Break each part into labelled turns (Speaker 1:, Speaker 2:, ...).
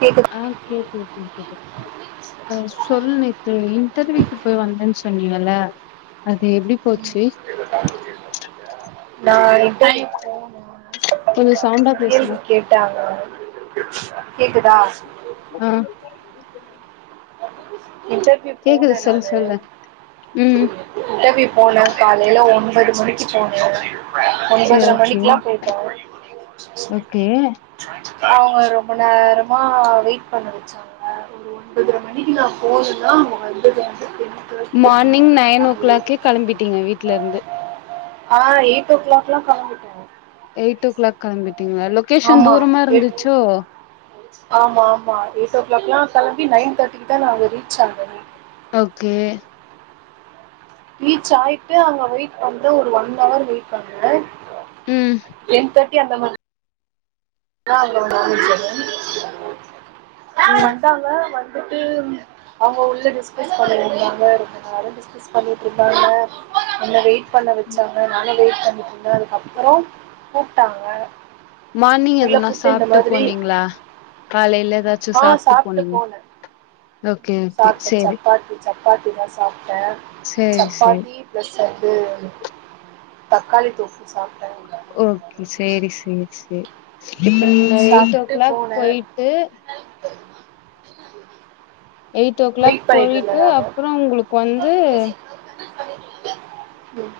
Speaker 1: கேக்கு
Speaker 2: ஆ கேக்குது கேக்குது சொ அ சொல்லுங்க தோழி இன்டர்வீக்கி போய் வந்தன் சொன்னீங்கள அது எப்டி போச்சி
Speaker 1: நான் இன்டர்வியூ போனேன்
Speaker 2: கொஞ்சோ சவுண்டா பேசுங்க
Speaker 1: டா கேக்குதா
Speaker 2: ம்
Speaker 1: இன்டர்
Speaker 2: கேக்குது சொல்லு சொல்லு ம்
Speaker 1: இன்டெர்வியூ போனேன் காலையில ஒன்பது மணிக்கு போன
Speaker 2: சரி
Speaker 1: ஒன்பதர
Speaker 2: ஓகே
Speaker 1: மணிக்குலா போயிட்ட
Speaker 2: ஓகே
Speaker 1: ஆவ் ரொம்ப நேரமா வெயிட் பண்ண வச்சாங்க இப்ப மீட்டிங் நா போனன்னா [unintelligible]
Speaker 2: மார்னிங் நைன் ஓ கிளாக்கே கிளம்பிட்டீங்க வீட்ல இருந்து
Speaker 1: ஆ எயிட் ஓ கிளாக்லா கிளம்பிட்டேன்
Speaker 2: எயிட் ஓ கிளாக் கிம்பிட்டீங்களா லொகேஷன்
Speaker 1: ஆமா
Speaker 2: தூரமா
Speaker 1: எட்
Speaker 2: இருந்துச்சோ
Speaker 1: ஆமா ஆமா எயிட் ஓ கிளாக்லா கிளம்பி நைன் தேர்ட்டிக்கு தா நா அங்க ரீச் ஆநேனே
Speaker 2: ஓக்கே
Speaker 1: ரீச் ஆயிட்டு அங்க வெயிட் பண்ற ஒரு ஒன் ஹவுர் வெயிட் பண்ண
Speaker 2: ம்
Speaker 1: டென் தேர்ட் கி அந்த மாரி [unintelligible]
Speaker 2: ம்
Speaker 1: வந்தாங்க வந் துட்டு அவங்க உள்ள டிஸ்கஸ் பன்னிட்டு இருந்தாங்க ரொம்ப நேரம் டிஸ் கஸ் பண்ணிட்டு இருந்தாங்க என்ன வெயிட் பண்ண வச்சாங்க நானு வெயிட் பண்ணிட்டுந்தேன் அதுக்கப்பறோம் கூப்ட்டாங்க
Speaker 2: மார்னிங்
Speaker 1: உள்ள
Speaker 2: எதுனா
Speaker 1: கூப்ட்டு இந்த
Speaker 2: சாப்ட்டு
Speaker 1: மாதிரி
Speaker 2: போனீங்களா காலையில ஏதாச்சும்
Speaker 1: ஆ
Speaker 2: சாப்ட்டு போனீங் ஓகே ஓகே
Speaker 1: சாப்டேன்
Speaker 2: சேரி
Speaker 1: சப்பாத்தி சப்பாத்திதான் சாப்டேன்
Speaker 2: சேரி சேரி
Speaker 1: சப்பாத்தி பிளஸ் வந்து தக்காளி தொக்கு சாப்ட்டேன்
Speaker 2: ஓகே சேரி சேரி சேரி இப்ப நீங்க எயிட் ஓ
Speaker 1: சாப்ட்டுட்டு
Speaker 2: கிளாக்
Speaker 1: போனே
Speaker 2: போயிட்டு எயிட் ஓ கிளாக்
Speaker 1: வெயிட் பண்ணிட்டு இருந்தேன்
Speaker 2: போயிட்டு
Speaker 1: நானு
Speaker 2: அப்புறோ உங்களுக்கு வந்து
Speaker 1: ம்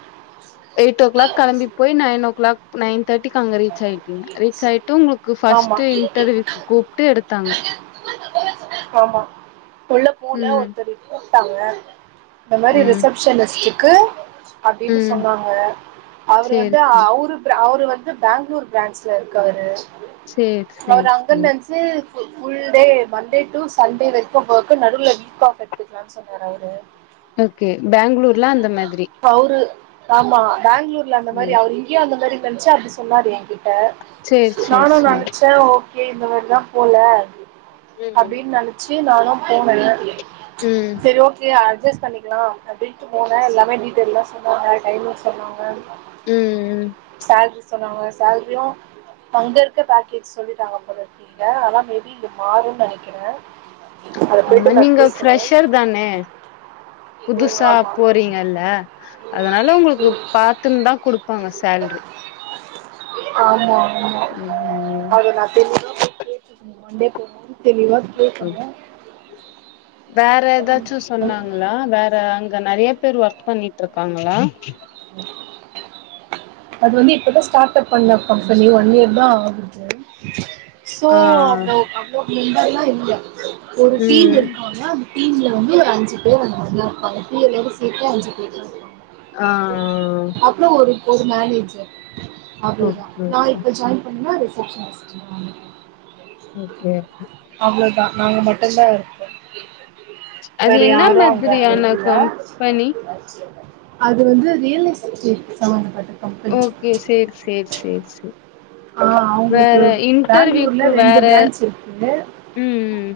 Speaker 2: எயிட் ஓ கிாக் கிளம்பி போயி றையன் ஓ கிளாக் நைன் தேர்ட்டிக்கு அங்க ரீச் ஆயிட்டீங்க ரீச் ஆயிட்டு உங்களுக்கு ஃபா
Speaker 1: ஆமா
Speaker 2: இன்டெர்வியூகு கூப்ட்டு எடுத்தாங்க
Speaker 1: ஆமா உள்ள போன
Speaker 2: ம்
Speaker 1: ஒருத்தரு கூப்டாங்க இந்த மாரி
Speaker 2: ம்
Speaker 1: ரிசப்ஷனிஸ்ட்டுக்கு அப்டினு
Speaker 2: ம்
Speaker 1: சொன்னாங்க அவரு
Speaker 2: சேரி
Speaker 1: வந்து
Speaker 2: சேரி
Speaker 1: அவரு அவரு வந் து பேங்க்ளூர் பிரான்ச்ல இருக்காரு
Speaker 2: சேரி
Speaker 1: அவரு
Speaker 2: சேரி
Speaker 1: அங்கனு
Speaker 2: சேரி
Speaker 1: நெனச் [unintelligible] full day Monday to Sunday வரைக்கும் ஒர்க் நடுவுல வீக் ஆஃப் எடுத்துக்கலாம் சொன்னாரு அவரு
Speaker 2: ஓகே பேங்களூர்ல அந்த மாதிரி
Speaker 1: அவரு ஆமா பேங்களூர்ல அந்த மாதிரி
Speaker 2: ம்
Speaker 1: அவரு இங்கயோ அந்த மாரி நெனச்சு அப்டி சொன்னாரு என்கிட்ட
Speaker 2: சேரி சேரி
Speaker 1: நானும்
Speaker 2: சேரி
Speaker 1: நெனைச்சேன் ஓக் கே இந்த மாரிதான் போல
Speaker 2: ம்
Speaker 1: அப்டின் நெனைச்சு நானும் போன
Speaker 2: ம் ம்
Speaker 1: சரி ஓகே அட்ஜஸ் பண்ணிக்கலாம் அப் டிண்டு போனேன் எல்லாமே டீட்டெயில்லா சொன்னாங்க டைமிங் சொன்னாங்க
Speaker 2: ம்
Speaker 1: சேல்ரி சொன்னாங்க சேல்ரியு அங்க இருக்க பேக்கேஜ் சொல்லிட்டாங்க போலருக்கு இங்க ஆனா மேபி இங்க மாறும்ன்னு நெனைக்கிற
Speaker 2: அமா நீங்க ஃரெஷர் தானே
Speaker 1: ம்
Speaker 2: புதுசா
Speaker 1: ஆமா
Speaker 2: போறீங்கல்ல அதனால ஒங்களுக்கு பாத்துன்னு தான் குடுப்பாங்க சேல்ரி
Speaker 1: ஆமா ஆமா
Speaker 2: ம்
Speaker 1: அத நா தெளிவா போய் கேட் மன்டே போகும்போது தெளிவா
Speaker 2: ம்
Speaker 1: கேக்கணு
Speaker 2: வேற ஏதாச்சு சொன்னாங்ளா வேற அங்க நெறைய பேர் ஒர்க் பண்ணிட்டுருக்காங்ளா
Speaker 1: அது வந்து இப்பதா ஸ்டார்ட் அப் பண்ண கம்பெனி ஒன் இயர் தா ஆகுது சோ
Speaker 2: ஆ
Speaker 1: அவுங்க அவ்ளோ [unintelligible] இல்ல ஒரு டீம்
Speaker 2: ம்
Speaker 1: இருக்காங்க டீம்ல வந்து ஒரு அஞ்சு பேர் அந்த மாரிலா இருப்பாங்க டி எல்லோட செத்தே அஞ்சு பேர்தா இருப்பாங்க
Speaker 2: ஆ
Speaker 1: இப்போ ஒரு ஒரு மேனேஜர் அவ்ளோதா
Speaker 2: ஓகே
Speaker 1: நா இப்ப ஜாயின் பண்ணா ரிசப்ஷனிஸ்ட் [inaudible]
Speaker 2: ஓகே ஓகே
Speaker 1: அவ்ளோதா நாங்க மட்டுந்தா இருப்போ
Speaker 2: அது
Speaker 1: வேற
Speaker 2: என்ன
Speaker 1: யாரு அங்க
Speaker 2: மாதிரியான
Speaker 1: இல்ல
Speaker 2: கம்பெனி
Speaker 1: அது வந்து ரியல் எஸ்டேட் சம்பந்தப்பட்டது
Speaker 2: ஓகே சேரி சேரி சேரி சேரி
Speaker 1: ஆ
Speaker 2: வேற
Speaker 1: அவுங்ளுக்கு
Speaker 2: இன்டர்வியூக்கு
Speaker 1: பேங்ளூர்ல ரெண்டு பிராஞ்ச் இருக்கு
Speaker 2: ம் ம்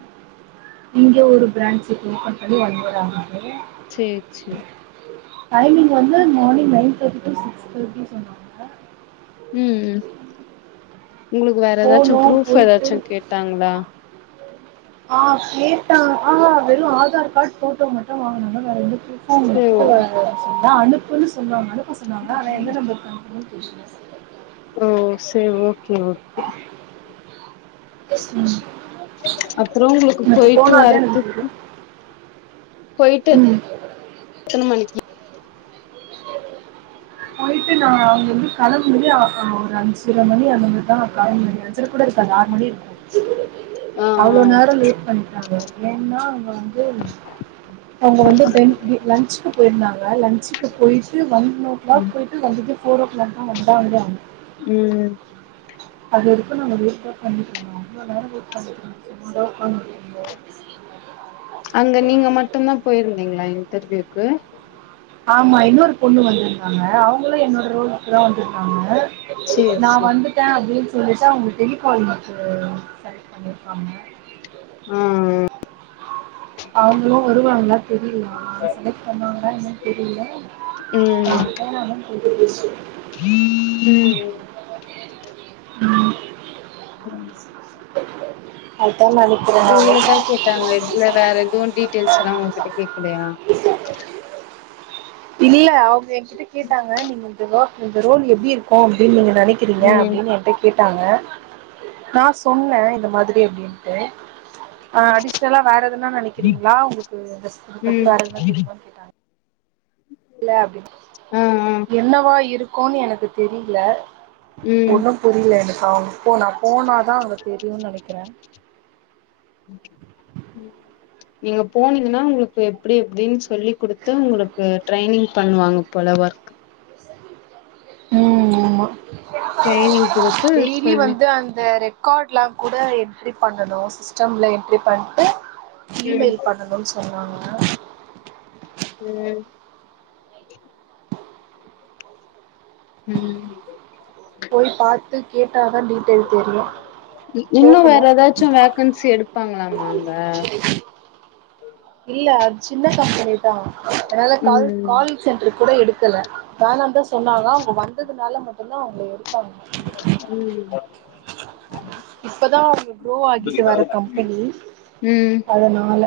Speaker 1: இங்க ஒரு பிரான்ஞ்சு இப்ப ஓப்பன் பண்ணி ஒன் இயர் ஆகுது
Speaker 2: சேர் சேரி
Speaker 1: டைமிங் வந்து morning nine thirty to six thirty சொன்னாங்க
Speaker 2: ம் ம் உங்ளுக்கு வேற ஏதாச்சு
Speaker 1: போனோம்
Speaker 2: ப்ரூஃப்
Speaker 1: போயிட்டு
Speaker 2: ஏதாச்சு கேட்டாங்ளா
Speaker 1: ஆ கேட்டா ஆஹ வெறு ஆதார் கார்ட் போட்டோ மட்டு வாங்கனாங்க வேற எந்த ப்ரூஃப்
Speaker 2: சோ
Speaker 1: [unintelligible] அனுப்புன்னு சொன்னாங்க அனுப்ப சொன்னாங்க ஆனா எந்த நம்பருக்கு அனுப்பனுனு தெரியல
Speaker 2: ஓ சே ஓகே ஓகே அப்றோ உங்ளுக்கு
Speaker 1: எனக்கு
Speaker 2: போயிட்டு
Speaker 1: போனாதான் எனக்கு
Speaker 2: வரத்துக்கு
Speaker 1: தெரியும்
Speaker 2: போய்ட்டு
Speaker 1: ம்
Speaker 2: எத்தன மணிக்கி
Speaker 1: போயிட்டு நா அங்க இருந்து கிளம்போதே ஆ ஒரு அஞ்சர மணி அந்த மாரிதா ஒரு அஞ் அஞ்சர கூட இருக்காது ஆறு மணி இருக்கு
Speaker 2: ஆ ஆ
Speaker 1: அவ்ளோ நேரோ லேட் பண்டாங்க ஏன்னா அங்க வந்து அவுங்க வந்து டென்த் பி லஞ்ச்க்கு போயிருந்தாங்க லஞ்ச் க்கு போயிட்டு ஒன் ஓ கிளாக் போயிட்டு வந்துட்டு ஃபோர் ஓ கிளாக் தா வந்தாங்களாம்
Speaker 2: ம்
Speaker 1: அது இருக்கனு [unintelligible] அவ்ளோ நேரோ வெயிட் பண்ணிட்டு [unintelligible] உக்காந்துட்டு இருந்தே
Speaker 2: அங்க நீங்க மட்டுந்தா போயிருந்தீங்ளா இன்டர்வியூக்கு
Speaker 1: ஆமா இன்னொரு பொண்ணு வந்திருந்தாங்க அவுங்களு என்னோட ரோல்க்கு தா வந்திருந்தாங்க
Speaker 2: சேரி
Speaker 1: நா
Speaker 2: சேரி
Speaker 1: வந்துட்டே அப்டின்னு சொல்லிட்டு அவுங்க டெலிகாலிங்க்கு செலைக்ட் பண்ணிருக்காங்க
Speaker 2: ம் ம்
Speaker 1: அவுங்ளு வருவாங்களா தெரியல நா செலக்ட் பண்ணுவாங்ளா என்னனு தெரியல [inaudible]
Speaker 2: ம் ம்
Speaker 1: ம்
Speaker 2: ம்
Speaker 1: அததா நாளைக்
Speaker 2: இவுங்களத்தா கேட்டாங்க இதுல வேற எதுவு டீட்டெய்ல்ஸ் லா உங்ககிட்ட கேக்கலையா
Speaker 1: இல்ல அவுங்க என்கிட்ட கேட்டாங்க நீங்க இந்த வொர்க் இந்த ரோல் எப்டி இருக்கு அப்டின் நெனைக்கிறீங்க
Speaker 2: ம்
Speaker 1: அப்டின் என்ட்ட கேட்டாங்க நா சொன்னே இந்த மாத்ரி அப்டின்ட்டு ஆ அடிஷ்னலா வேற எதுன்னா நெனக்கிறீங்ளா உங்ளுக்கு இந்த இது பத்தி
Speaker 2: ம்
Speaker 1: வேற எதுனா தெரிமான் கே இல்ல அப்டின்
Speaker 2: ஆ ஆ
Speaker 1: என்னவா இருக்குன் எனக்கு தெரில
Speaker 2: ம்
Speaker 1: ஒண்ணு புரில எனக்கு அவுங் போ நா போனா தா அங்க தெரியுன் நெனக்கிறே
Speaker 2: [inaudible] நீங்க போனீங்கன்னா உங்ளுக்கு எப்டி எப்டின் சொல்லி குடுத்து உங்ளுக்கு ட்ரெய்னிங் பண்ணுவாங்க போல ஒர்க்
Speaker 1: ம் ஆமா
Speaker 2: ட்ரைனிங் குடுத்து
Speaker 1: டெய்லி
Speaker 2: சொல்லு
Speaker 1: வந்து அந்த ரெ க்கார்ட் லா கூட என்ட்ரி பண்ணனு சிஸ்டம்ல என்ட்ரி பண்ட்டு
Speaker 2: ம்
Speaker 1: இமெயில் பண்ணணுன் சொன்னாங்க
Speaker 2: ம் ம்
Speaker 1: போய் பாத்து கேட்டாதா டீட்டெயில் தெரியு
Speaker 2: இ இன்னு
Speaker 1: போகணு
Speaker 2: வேற எதாச்சு வேக்கன்சி எடுப்பாங்ளாமா அங்க
Speaker 1: இல்ல அத் சின்ன கம்பெனி தா ஆனால கால்
Speaker 2: ம்
Speaker 1: கால் சென்ட்ருக்கூட எடுக்கல வேணாந்தா சொன்னாங்க அவுங்க வந்ததுனால மட்டுந்தா அவுங்கள எடுத்தாங்க
Speaker 2: ம்
Speaker 1: இப்பதா அவுங்க க்ரோ ஆகிட்டு வர கம்பெனி அதனால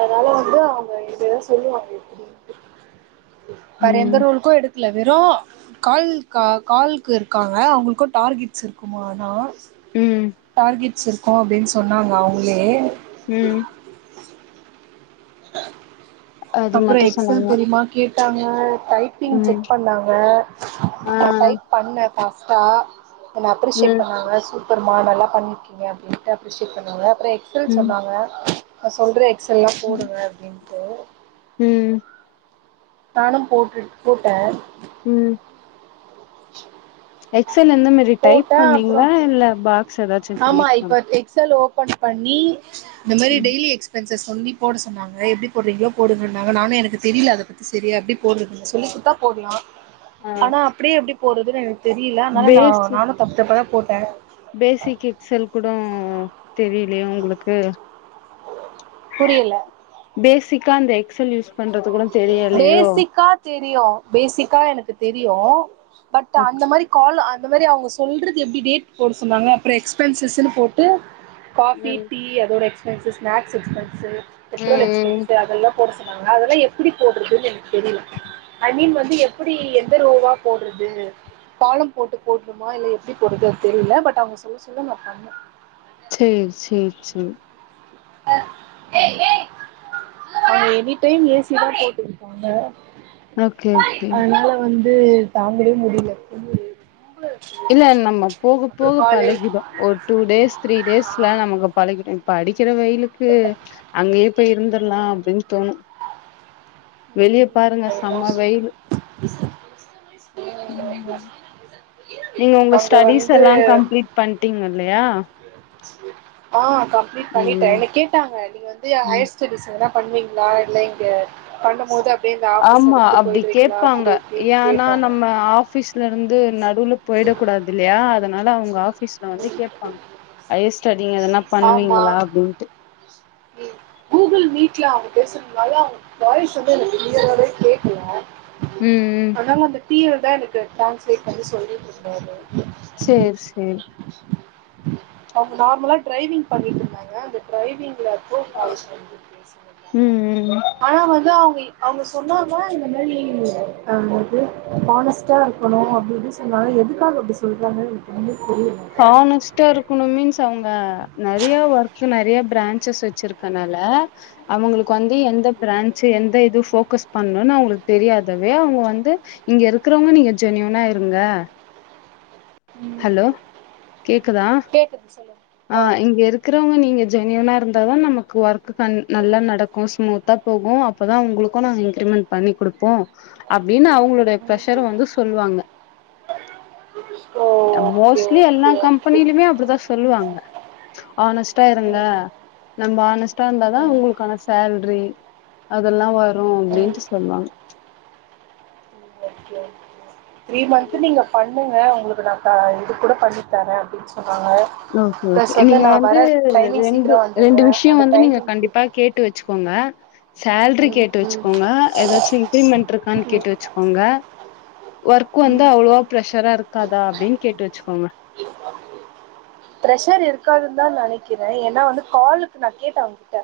Speaker 1: அதனால வந்து அவுங்க என்ட்ட எதா சொல்லுவாங்க எப்டின்ட்டு
Speaker 2: ம்
Speaker 1: வேற எந்த
Speaker 2: ம்
Speaker 1: ரோல்க்கு எடு க்ல வெறு கால் கா கால்க்கு இருக்காங்க அவுங்ளுக்கு டார்கெட்ஸ் இருக்குமா ஆனா
Speaker 2: ம்
Speaker 1: டார்கெட்ஸ் இருக்கு அப்டின் சொன்னாங்க அவுங்ளே
Speaker 2: ம் அது
Speaker 1: அப்றோ
Speaker 2: மட்டு
Speaker 1: எக்ஸல்
Speaker 2: சொன்னாங்க
Speaker 1: தெரிமா கேட்டாங்கோ டைப்பிங்
Speaker 2: ம்
Speaker 1: செக் பண்ணாங்க
Speaker 2: ஆ
Speaker 1: நா டை பண்ணே ஃபாஸ்ட்டா என்ன அப்ரிஷேட்
Speaker 2: ம்
Speaker 1: பண்ணாங்க சூ ப்பர்மா நல்லா பண்ணிருக்கீங்க அப்டின்ட்டு அப்ரிஷேட் பண்ணுவாங்க அப்றோ எக்ஸல்
Speaker 2: ம்
Speaker 1: சொன்னாங்க நா சொல்ற எக்ஸ்ஸெல்லா போடுங்க அப்டின்ட்டு
Speaker 2: ம்
Speaker 1: நானு போட்டுட் போட்டே
Speaker 2: ம்
Speaker 1: அ
Speaker 2: எக்ஸல் எந்த மாரி டைப் பண்ணீங்ளா இல்ல பா
Speaker 1: ஆமா இப்ப எக்ஸல் ஓபன் பண்ணி இந்த மாரி
Speaker 2: ம்
Speaker 1: டெய்லி எக் ஸ்பென்ஸ சொல்லி போட சொன்னாங்க எப்டி போட்றீங்ளோ போடுங்கன்னாங்க நானு எனக்கு தெரில அத பத்தி செரியா எப்டி போட்றதுனு சொல்லி குட்த்தா போட்லா
Speaker 2: [inaudible]
Speaker 1: ஆனா அப்டியே எப்டி போட்றதுன் எனக்கு தெரில அத்னால நா நானு தப்தப்பாதா போட்டே
Speaker 2: பேஸிக் எக்ஸல் கூடோ தெரிலையா உங்ளுக்கு
Speaker 1: புரியல
Speaker 2: பேஸிக்கா அந்த எக்ஸல் யூஸ் பண்றது கூட தெரியலையோ
Speaker 1: பேஸிக்கா தெரியு பேஸிக்கா எனக்கு தெரியு பட் அந்த மாரி கால் அந்த மாரி அவுங்க சொல்றது எப்டி டேட் போட சொன்னாங்க அப்றோ எக்ஸ்பென்சஸ்னு போட்டு காஃபி
Speaker 2: ம் ம்
Speaker 1: டீ அதோட எக்ஸ்பென்ஸ் ஸ்நாக்ஸ் எக்ஸ்பென்ஸ் பெட்ரோல்
Speaker 2: ம்
Speaker 1: எக்ஸ்பென்ஸ் அதெல்லா போட சொன்னாங்க அதெல்லா எப்டி போடுறதுன்னு எனக் தெரில ஐ மீன் வந்து எப்டி எந்த ரோவா போடுறது காலம் போட்டு போட்னுமா இல்ல எப்டி போடுது தெரில பட் அவங்க சொல்ல சொல்ல நா பண்ணே
Speaker 2: சேர் சேர் சேர் [inaudible]
Speaker 1: அங்க எனிடைம் ஏ சி தா போட்டுருக்காங்க
Speaker 2: ஓகே ஓகே
Speaker 1: அதனால வந்து தாங்கவே முடியல முடிய
Speaker 2: இல்ல நம்ம போக போக
Speaker 1: காலைல
Speaker 2: பழகிடு ஒரு டூ டேஸ் த்ரீ டேஸ்ல நமக் பழகிரு இப்ப அடிக்கிற வெயிலுக்கு அங்கே போய் இருந்தர்லா அப்டின் தோணு வெளியே பாருங்க செம்ம
Speaker 1: அதுதான்
Speaker 2: வெயில்
Speaker 1: [inaudible]
Speaker 2: நீங்க உங்க
Speaker 1: அங்க
Speaker 2: ஸ்டடிஸ்
Speaker 1: வந்து
Speaker 2: எல்லா கம்ப்ளீட் பண்ட்டீங்க இல்லையா
Speaker 1: ஆ கம்ப்ளீட் பண்ணிட்டே
Speaker 2: ம்
Speaker 1: என்ன கேட்டாங்க நீங்க வந்து
Speaker 2: ம்
Speaker 1: ஹையர் ஸ்டடிஸ் எதனா பண்ணுவீங்ளா இல்ல இங்க பண்ணம்போது
Speaker 2: ஆமா அப்டி கேட்பாங்க
Speaker 1: இப்டின்னு
Speaker 2: ஏன்னா
Speaker 1: கேட்டாங்க
Speaker 2: நம்ம ஆஃபிஸ் லருந்து நடுவுல போயிடக் கூடாதுல்லயா அதனால அவுங்க ஆஃபீஸ்ல வந்து
Speaker 1: ம்
Speaker 2: கேட்பாங்க ஹையர் ஸ்டடிங்க எதனா
Speaker 1: ஆமா
Speaker 2: பண்ணுவீங்களா அப்டின்ட்டு
Speaker 1: கூகுள் மீட்ல அவுங்க பேசுறனால வாய்ஸ் வந்து எனக் க்ளியராவே கேக்கல
Speaker 2: ம் ம்
Speaker 1: அதனால அந்த டி எல் தா எனக்கு டிரான்ஸ்லேட் பண்ணி சொல்லிட்ருந்தாரு
Speaker 2: செர் சேர்
Speaker 1: அவங்க நார்மலா டிரைவிங் பண்ணிட்டுருந்தாங்க அந்த டிரைவிங்ல லோ வாய்ஸ்ஸா இருந்து
Speaker 2: ம்
Speaker 1: பேசிட்ருந்தாங்க
Speaker 2: ம்
Speaker 1: ஆனா வந்து அவங்க இ அவங்க சொன்னாங்கனா இந்த மாரி ஆ என்து ஹானஸ்டா இருக்கணு அப்டி இப்டினு சொன்னாங் ஆனா எதுக்காக அப்டி சொல்றாங்கன் எனக்கு ஒன்மே புரியல
Speaker 2: ஹானஸ்ட்டா இருக் குனுன் மீன்ஸ் அவங்க நெறைய ஒர்க் நெறைய பிரான்ச்சஸ் வச்சிருக்கனால அவங்களுக்கு வந்து எந்த பிரான்ச்சு எந்த இது ஃபோகஸ் பண்ணுன் அவங்களுக் தெரியாதவே அவங்க வந்து இங்க இருக்குறவங்க நீங்க ஜென்யூனா இருங்க ஹலோ கேக்குதா
Speaker 1: கேக்குது சொல்லுங்க
Speaker 2: ஆ இங்க இருக் க்குறவங்க நீங்க ஜென்யூனா இருந்தாதா நமக்கு ஒர்க் கண் நல்லா நடக்கு ஸ்மூத்தா போகு அப்பதா உங்களுக்கு நாங்க இன்கிரிமெண்ட் பண்ணி குடுப்போ அப்டின்னு அவங்களுடைய பிரஷர வந்து சொல்லுவாங்க
Speaker 1: ஓ
Speaker 2: அ
Speaker 1: ஓகே
Speaker 2: மோஸ்ட்லி எல்லா
Speaker 1: ஓகே ஓகே
Speaker 2: கம்பெனிலுமே அப்டிதா சொல்லுவாங்க ஹானஸ்ட்டா இருங்க
Speaker 1: ம்
Speaker 2: நம்ம ஹானஸ்ட்டா இருந்தாதா
Speaker 1: ம்
Speaker 2: உங்களுக்கான சேல்ரி அதெல்லா வரு
Speaker 1: ம்
Speaker 2: அப்டின்ட்டு சொல்வாங்க
Speaker 1: ஓகே ஓகே த்ரீ மந்த்து நீங்க பண்ணுங்க உங்களுக்கு நா க இது கூட பண்ணி தரே அப்டின் சொன்னாங்க
Speaker 2: ஓகே
Speaker 1: பிளஸ்
Speaker 2: ஓகே நீங்க
Speaker 1: நா
Speaker 2: வந்து
Speaker 1: வர டைமிங்
Speaker 2: ரெண்டு
Speaker 1: சீக்கிரோ
Speaker 2: ரெண்டு
Speaker 1: வந்துடுறே
Speaker 2: விஷயோ
Speaker 1: அந்த
Speaker 2: வந்து நீங்க
Speaker 1: டைமிங்க்கு
Speaker 2: கண்டிப்பா கேட் ட்டு வெச்சுக்கோங்க சேல்ரி
Speaker 1: ம்
Speaker 2: கேட்டு
Speaker 1: ம்
Speaker 2: வெச்சுக்கோங்க எதாச்சு இன்கிரிமெண்ட் இருக்கான்னு
Speaker 1: ம்
Speaker 2: கேட்டு வெச்சுக் கோங்க ஒர்க்
Speaker 1: ம்
Speaker 2: வந்து அவ்ளவா ப்ரஷரா இருக்காதா அப்டின் கேட்டு வெச்சுக்கோங்க
Speaker 1: பிரஷர் இருக்காதுன் தா நெனைக்கிறே ஏன்னா வந்து காலுக்கு நா கேட்டே அவுங்க கிட்ட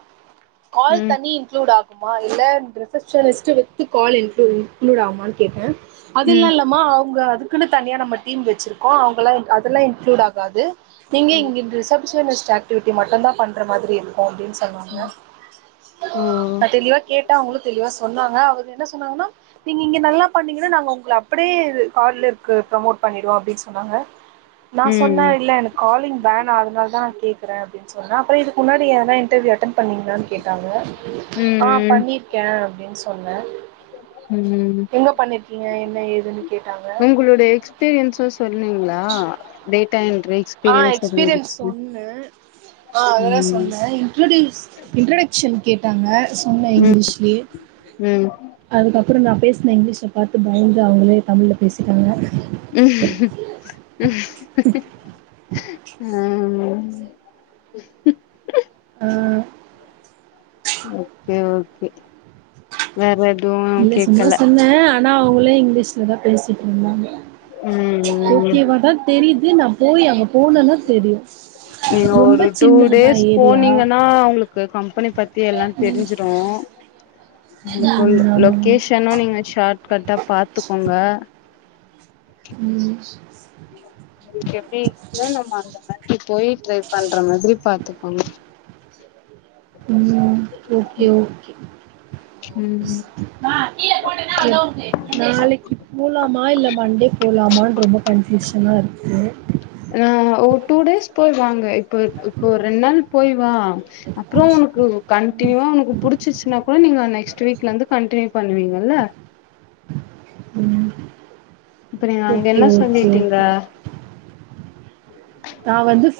Speaker 1: கால்
Speaker 2: ம்
Speaker 1: தனி இன்க்ளூட் ஆக் மா இல்ல receptionist with call include include ஆகுமான்னு கேட்ட அதுலா
Speaker 2: ம்
Speaker 1: இல்லாமா அவுங்க அதுக்குன்னு தனியா நம்ம டீம் வெச்சிருக்கோ அவுங்களா அதெல்லா இன்க்ளூட் ஆகாது நீங்க இங்க இந்த ரிசெப்ஷனிஸ்ட் ஆக்டிவிட்டி மட்டுந்தா பண்ற மாதிரி இருக்கு அப்டின் சொன்னாங்க
Speaker 2: ஓ
Speaker 1: நா தெளிவா கேட்ட அவுங்களு தெளிவா சொன்னாங்க அவரு என்ன சொன்னாங்கன்னா நீங்க இங்க நல்லா பண்ணீங்கன்னா நாங்க உங்கள அப்டியே கார்லருக்கு ப்ரமோட் பண்ணிடுவோ அப்டின் சொன்னாங்க நா சொன்ன
Speaker 2: ம்
Speaker 1: இல்ல எனக் காலிங் வேனா அதனால தா அப்டி இக்கறே அப்டின் சொன்ன அப்புறோ இதுக்கு முன்னாடி எதுனா இன்டர்வியூ அட்டெண்ட் பண்ணிங்களான் கேட்டாங்க
Speaker 2: ம் ம்
Speaker 1: இக்கே அப்டின் சொன்னே
Speaker 2: ம்
Speaker 1: எங்க பண்ணிருக்கீங்க என்ன ஏதுன்னு கேட்டாங்க
Speaker 2: ங்குளோட எக்ஸ் பீரியன்ஸ்ஸ சொன்னீங்ளா டேட்டா என்ட்ரிக்ஸ்
Speaker 1: ஆ எக்ஸ்பீரியன்ஸ் சொன்ன ஆ அதல்லா
Speaker 2: ம்
Speaker 1: சொன்ன இன்ட்ரொட்யூஸ் இன்ட்ரொக் ஷன் கேட்டாங்க சொன்ன
Speaker 2: ம்
Speaker 1: இங்கிலீஷ்லே
Speaker 2: ம்
Speaker 1: அதுக்கப்புறோ நா பேசுன இங்கிலீஷ்ஷ பாத்து பயந்து அவுங்களே தமிழ்ல பேசிட்டாங்க
Speaker 2: ம் ம்
Speaker 1: ஆ
Speaker 2: ஓகே ஓகே வேற எதுவு
Speaker 1: இல்ல சும்மா
Speaker 2: கேக்கல
Speaker 1: சொன்னே ஆனா அவுங்களே இங்கிலீஷ்ல தா பேசிட்டு இருந்தாங்க
Speaker 2: ம்
Speaker 1: ஓகேவா தா தெரிது நா போய் அங்க போனன்னா தெரியு
Speaker 2: நீங்க
Speaker 1: ரொம்ப
Speaker 2: ஒரு டூ
Speaker 1: சின்னதுதா
Speaker 2: டேஸ்
Speaker 1: ஏரியா
Speaker 2: போனீங்கன்னா அவங்களுக்கு கம்பெனி பத்தி எல்லா தெரிஞ்சிரு உங்ளுக்கு
Speaker 1: ம் ஆமா
Speaker 2: லொகேஷனு நீங்க ஷார்ட் கட்டா பாத்துக்கோங்க
Speaker 1: [unintelligible]
Speaker 2: உங்ளுக் [unintelligible] நம்ம அந்த மாதிரி போய் ட்ரை பண்ற மாதிரி பாத்துக்கோங்க
Speaker 1: ம் ஓகே ஓகே
Speaker 2: ம்
Speaker 1: ஓகே நாளைக்கு போலாமா இல்ல மண்டே போலாமான் ரொம்ப கன்ஃப்யூஷனாருக்கு
Speaker 2: ஆ ஒரு டூ டேஸ் போய் வாங்க இப்ப இப்போ ரெண்டு நாள் போய் வா அப்றோ உனுக்கு கண்டினியூவா உனக்கு புடிச்சின்னா கூட நீங்க நெக்ஸ்ட் வீக்லந்து கண்டினியூ பண்ணுவீங்கல்ல
Speaker 1: ம்
Speaker 2: இப்ப நீங்க அங்க
Speaker 1: ஓக்கே
Speaker 2: என்ன
Speaker 1: ஓக்கே ஓகே
Speaker 2: சொல்லிட்டீங்க
Speaker 1: நா வந்து சா